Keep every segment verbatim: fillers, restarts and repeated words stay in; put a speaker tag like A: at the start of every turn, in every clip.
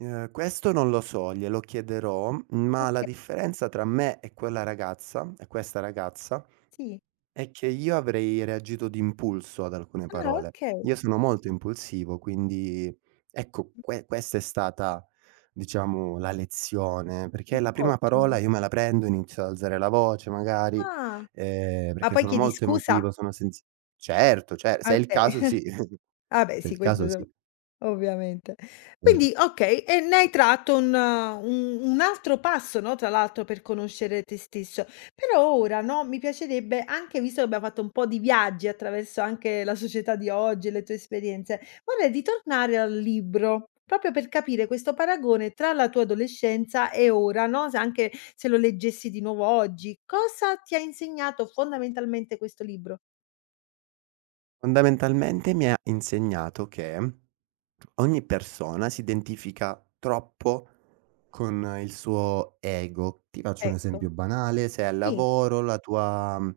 A: Ehm, questo non lo so, glielo chiederò, ma la
B: Oka.
A: differenza tra me e quella ragazza e questa ragazza,
B: Sì.
A: è che io avrei reagito d'impulso ad alcune
B: Ah, okay.
A: parole.
B: kay.
A: Io sono molto impulsivo, quindi ecco, que questa è stata diciamo, la lezione, perché
B: Mh,
A: la prima
B: ottimo.
A: parola, io me la prendo, inizio ad alzare la voce magari,
B: Ah.
A: ehm,
B: Ma
A: perché io
B: poi
A: sono
B: chiedi
A: molto
B: scusa?
A: emotivo, sono sensi certo cer
B: Ah,
A: se è il
B: okay.
A: caso sì,
B: Ah beh,
A: se è
B: sì.
A: il
B: Questo
A: caso
B: no
A: sì.
B: ovviamente.
A: [unintelligible]
B: Quindi, okay, e ne hai tratto un un un altro passo, no, tra l'altro per conoscere te stesso. Però ora, no, mi piacerebbe anche visto che abbiamo fatto un po' di viaggi attraverso anche la società di oggi e le tue esperienze, vorrei ritornare al libro, popio per capire questo paragone tra la tua adolescenza e ora, no, se anche se lo leggessi di nuovo oggi. Cosa ti ha insegnato fondamentalmente questo libro?
A: Fondamentalmente, mi ha insegnato che, ogni persona si identifica troppo con il suo ego. Ti faccio un
B: Ecco.
A: esempio banale: sei al
B: I.
A: lavoro, la tua, mhmm,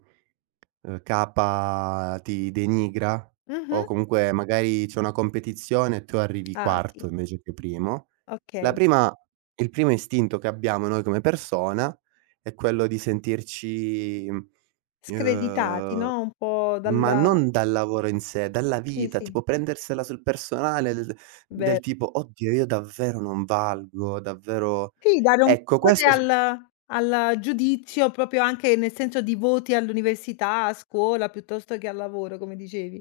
A: ehm, capa ti denigra, o
B: Mh-mh.
A: comunque, magari c'è una competizione e tu arrivi
B: Ah, sì.
A: quarto invece che primo. La
B: Okay.
A: prima il primo istinto che abbiamo noi come persona, è quello di sentirci, mhmm,
B: Screditati,
A: ehm
B: no, un po'
A: ma
B: dalla
A: non dal lavoro in sé, dalla
B: Sì,
A: vita
B: sì.
A: tipo prendersela sul personale l d del
B: Ver
A: tipo: "Oddio io davvero non valgo, davvero"
B: Sì, da non
A: Ecco,
B: porre
A: questo s
B: al al giudizio, propio anche nel senso di voti all'università, a scuola piuttosto che al lavoro come dicevi.